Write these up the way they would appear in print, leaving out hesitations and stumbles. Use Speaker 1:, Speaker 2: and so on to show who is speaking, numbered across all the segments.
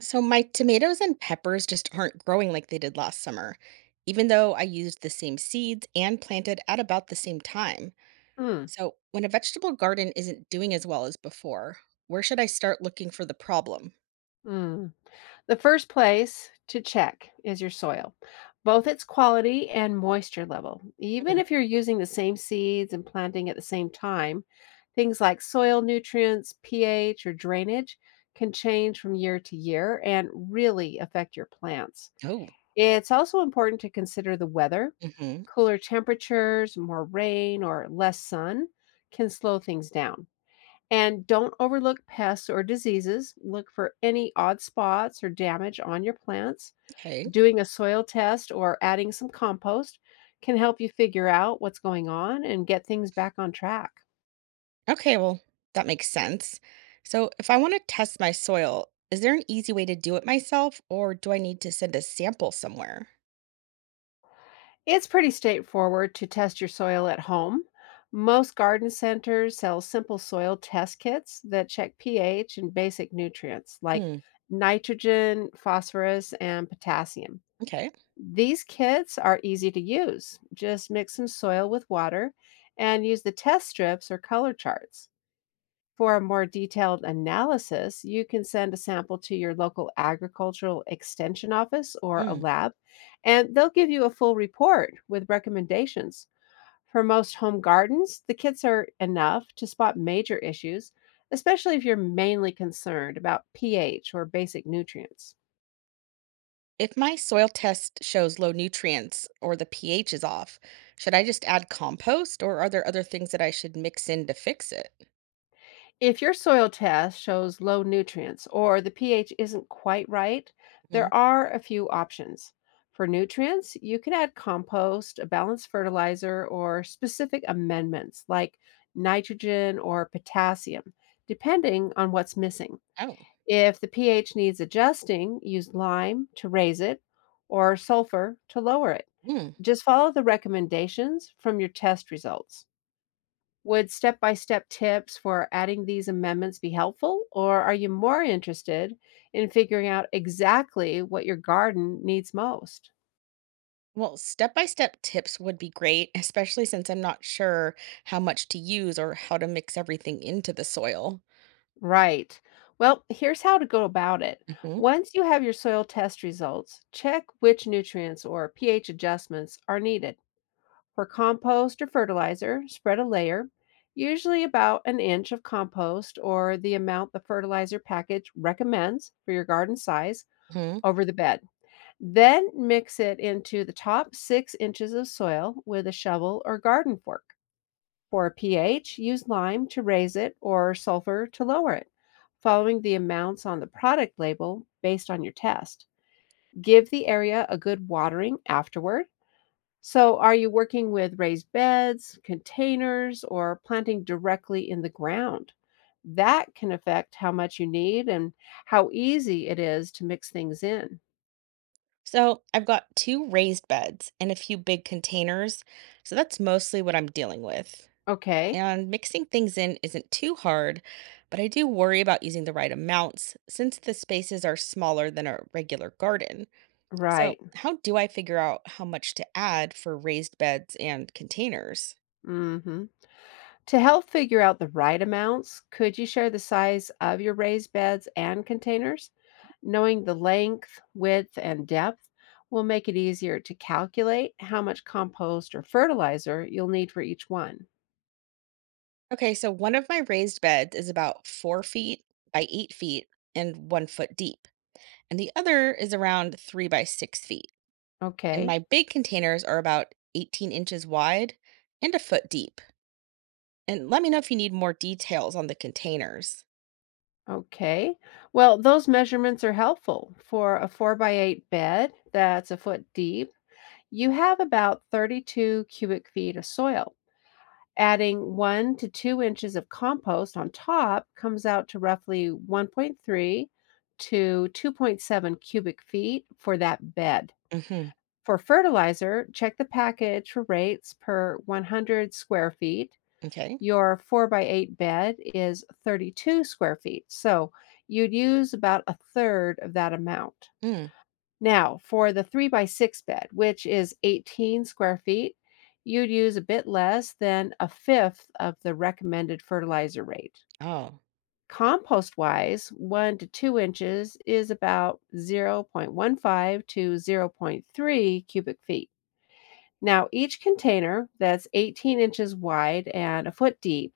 Speaker 1: So my tomatoes and peppers just aren't growing like they did last summer, even though I used the same seeds and planted at about the same time.
Speaker 2: Mm,
Speaker 1: So when a vegetable garden isn't doing as well as before, where should I start looking for the problem?
Speaker 2: mm. The first place to check is your soil, both its quality and moisture level. Even
Speaker 1: Mm.
Speaker 2: if you're using the same seeds and planting at the same time, things like soil nutrients, pH, or drainage can change from year to year and really affect your plants.
Speaker 1: Oh,
Speaker 2: It's also important to consider the weather.
Speaker 1: hmm.
Speaker 2: Cooler temperatures, more rain, or less sun can slow things down. And don't overlook pests or diseases. Look for any odd spots or damage on your plants.
Speaker 1: Okay.
Speaker 2: Doing a soil test or adding some compost can help you figure out what's going on and get things back on track.
Speaker 1: Okay, well, that makes sense. So if I want to test my soil, is there an easy way to do it myself, or do I need to send a sample somewhere?
Speaker 2: It's pretty straightforward to test your soil at home. Most garden centers sell simple soil test kits that check pH and basic nutrients like
Speaker 1: Mm.
Speaker 2: nitrogen, phosphorus, and potassium.
Speaker 1: Okay.
Speaker 2: These kits are easy to use. Just mix some soil with water and use the test strips or color charts. For a more detailed analysis, you can send a sample to your local agricultural extension office or a
Speaker 1: Mm.
Speaker 2: lab, and they'll give you a full report with recommendations. For most home gardens, the kits are enough to spot major issues, especially if you're mainly concerned about pH or basic nutrients.
Speaker 1: If my soil test shows low nutrients or the pH is off, should I just add compost or are there other things that I should mix in to fix it?
Speaker 2: If your soil test shows low nutrients or the pH isn't quite right,
Speaker 1: Mhm.
Speaker 2: there are a few options. For nutrients, you can add compost, a balanced fertilizer, or specific amendments like nitrogen or potassium, depending on what's missing.
Speaker 1: Oh,
Speaker 2: If the pH needs adjusting, use lime to raise it or sulfur to lower it.
Speaker 1: hmm.
Speaker 2: Just follow the recommendations from your test results. Would step-by-step tips for adding these amendments be helpful, or are you more interested in figuring out exactly what your garden needs most?
Speaker 1: Well, step by step tips would be great, especially since I'm not sure how much to use or how to mix everything into the soil.
Speaker 2: Right. Well, here's how to go about it.
Speaker 1: Mhm.
Speaker 2: Once you have your soil test results, check which nutrients or pH adjustments are needed. For compost or fertilizer, spread a layer, usually about an inch of compost or the amount the fertilizer package recommends for your garden size,
Speaker 1: Mhm.
Speaker 2: over the bed. Then mix it into the top 6 inches of soil with a shovel or garden fork. For pH, use lime to raise it or sulfur to lower it, following the amounts on the product label based on your test. Give the area a good watering afterward. So, are you working with raised beds, containers, or planting directly in the ground? That can affect how much you need and how easy it is to mix things in.
Speaker 1: So I've got two raised beds and a few big containers. So that's mostly what I'm dealing with.
Speaker 2: Okay,
Speaker 1: And mixing things in isn't too hard, but I do worry about using the right amounts since the spaces are smaller than a regular garden. So,
Speaker 2: right.
Speaker 1: how do I figure out how much to add for raised beds and containers?
Speaker 2: hmm To help figure out the right amounts, could you share the size of your raised beds and containers? Knowing the length, width, and depth will make it easier to calculate how much compost or fertilizer you'll need for each one.
Speaker 1: Okay, so one of my raised beds is about 4 feet by 8 feet and 1 foot deep, and the other is around 3 by 6 feet. And
Speaker 2: Okay.
Speaker 1: my big containers are about 18 inches wide and a foot deep. And let me know if you need more details on the containers.
Speaker 2: Okay. Well, those measurements are helpful. For a 4 by 8 bed that's a foot deep, you have about 32 cubic feet of soil. Adding 1 to 2 inches of compost on top comes out to roughly 1.3 to 2.7 cubic feet for that bed.
Speaker 1: Mhm.
Speaker 2: For fertilizer, check the package for rates per 100 square feet.
Speaker 1: Okay.
Speaker 2: Your 4 by 8 bed is 32 square feet, so you'd use about a third of that amount.
Speaker 1: Mm.
Speaker 2: Now, for the three by six bed, which is 18 square feet, you'd use a bit less than a fifth of the recommended fertilizer rate.
Speaker 1: Oh.
Speaker 2: Compost wise, 1 to 2 inches is about 0.15 to zero point 0.3 cubic feet. Now, each container that's 18 inches wide and a foot deep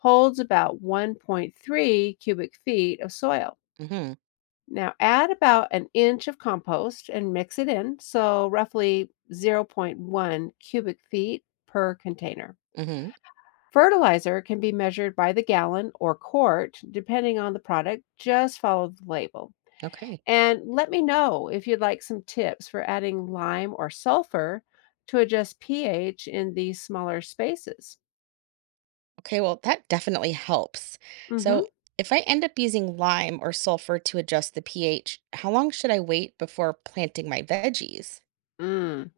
Speaker 2: holds about 1.3 cubic feet of soil.
Speaker 1: Mm-hmm.
Speaker 2: Now add about an inch of compost and mix it in, so roughly zero point 0.1 cubic feet per container.
Speaker 1: Mm-hmm.
Speaker 2: Fertilizer can be measured by the gallon or quart, depending on the product. Just follow the label.
Speaker 1: Okay.
Speaker 2: And let me know if you'd like some tips for adding lime or sulfur to adjust pH in these smaller spaces.
Speaker 1: Okay, well, that definitely helps. So
Speaker 2: Mm-hmm.
Speaker 1: if I end up using lime or sulfur to adjust the pH, how long should I wait before planting my veggies?
Speaker 2: Mm.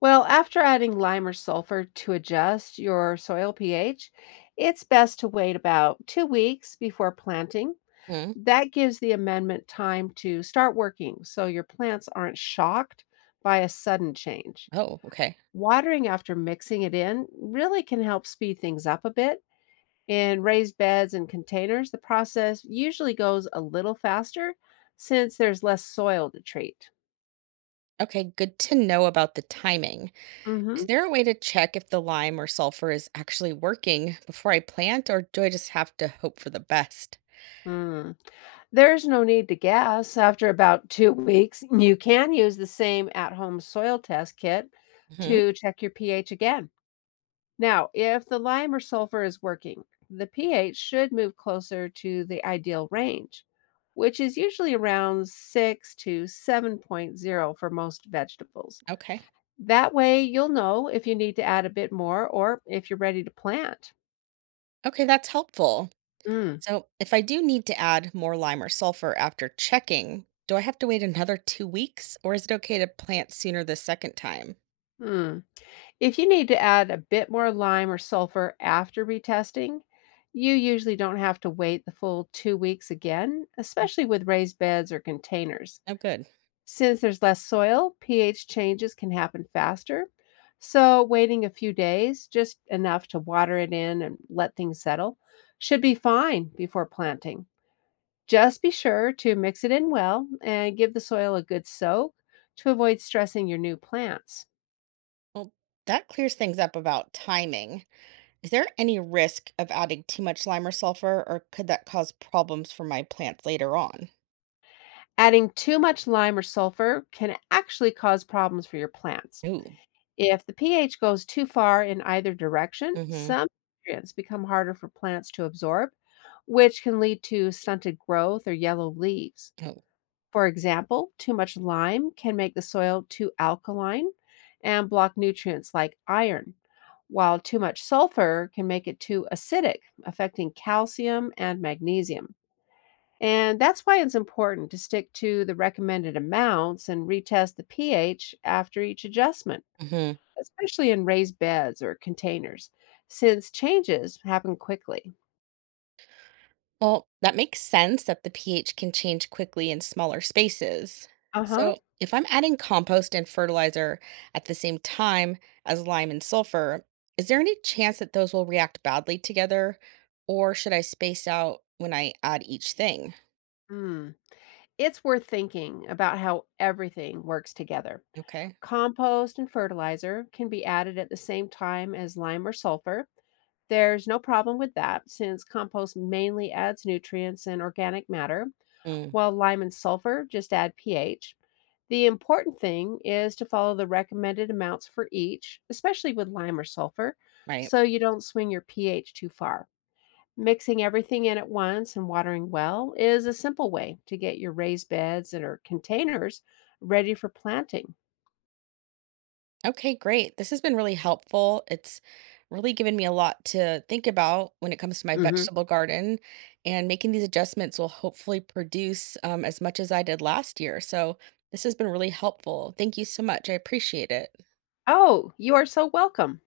Speaker 2: Well, after adding lime or sulfur to adjust your soil pH, it's best to wait about 2 weeks before planting.
Speaker 1: Mm.
Speaker 2: That gives the amendment time to start working so your plants aren't shocked by a sudden change.
Speaker 1: Oh, okay.
Speaker 2: Watering after mixing it in really can help speed things up a bit. In raised beds and containers, the process usually goes a little faster since there's less soil to treat.
Speaker 1: Okay, good to know about the timing. Is there a way to check if the lime or sulfur is actually working before I plant, or do I just have to hope for the best?
Speaker 2: Mm-hmm. There's no need to guess. After about 2 weeks, you can use the same at home soil test kit
Speaker 1: Hmm.
Speaker 2: to check your pH again. Now, if the lime or sulfur is working, the pH should move closer to the ideal range, which is usually around 6 to seven point zero for most vegetables.
Speaker 1: Okay.
Speaker 2: That way, you'll know if you need to add a bit more or if you're ready to plant.
Speaker 1: Okay, that's helpful.
Speaker 2: Mm,
Speaker 1: So, if I do need to add more lime or sulfur after checking, do I have to wait another 2 weeks or is it okay to plant sooner the second time?
Speaker 2: mm. If you need to add a bit more lime or sulfur after retesting, you usually don't have to wait the full 2 weeks again,
Speaker 1: Mm.
Speaker 2: especially with raised beds or containers.
Speaker 1: Oh, good.
Speaker 2: Since there's less soil, pH changes can happen faster. So, waiting a few days, just enough to water it in and let things settle, should be fine before planting. Just be sure to mix it in well and give the soil a good soak to avoid stressing your new plants.
Speaker 1: Well, that clears things up about timing. Is there any risk of adding too much lime or sulfur or could that cause problems for my plants later on?
Speaker 2: Adding too much lime or sulfur can actually cause problems for your plants.
Speaker 1: Ooh.
Speaker 2: If the pH goes too far in either direction,
Speaker 1: Mm-hmm.
Speaker 2: some nutrients become harder for plants to absorb, which can lead to stunted growth or yellow leaves.
Speaker 1: Oh.
Speaker 2: For example, too much lime can make the soil too alkaline and block nutrients like iron, while too much sulfur can make it too acidic, affecting calcium and magnesium. And that's why it's important to stick to the recommended amounts and retest the pH after each adjustment,
Speaker 1: Mhm.
Speaker 2: especially in raised beds or containers, since changes happen quickly.
Speaker 1: Well, that makes sense that the pH can change quickly in smaller spaces.
Speaker 2: Uh
Speaker 1: So, if I'm adding compost and fertilizer at the same time as lime and sulfur, is there any chance that those will react badly together? Or should I space out when I add each thing?
Speaker 2: huh. It's worth thinking about how everything works together.
Speaker 1: Okay.
Speaker 2: Compost and fertilizer can be added at the same time as lime or sulfur. There's no problem with that since compost mainly adds nutrients and organic matter,
Speaker 1: Mm,
Speaker 2: while lime and sulfur just add pH. The important thing is to follow the recommended amounts for each, especially with lime or sulfur, so
Speaker 1: right.
Speaker 2: you don't swing your pH too far. Mixing everything in at once and watering well is a simple way to get your raised beds and or containers ready for planting.
Speaker 1: Okay, great. This has been really helpful. It's really given me a lot to think about when it comes to my
Speaker 2: Mhm.
Speaker 1: vegetable garden, and making these adjustments will hopefully produce as much as I did last year. So, this has been really helpful. Thank you so much. I appreciate it.
Speaker 2: Oh, you are so welcome.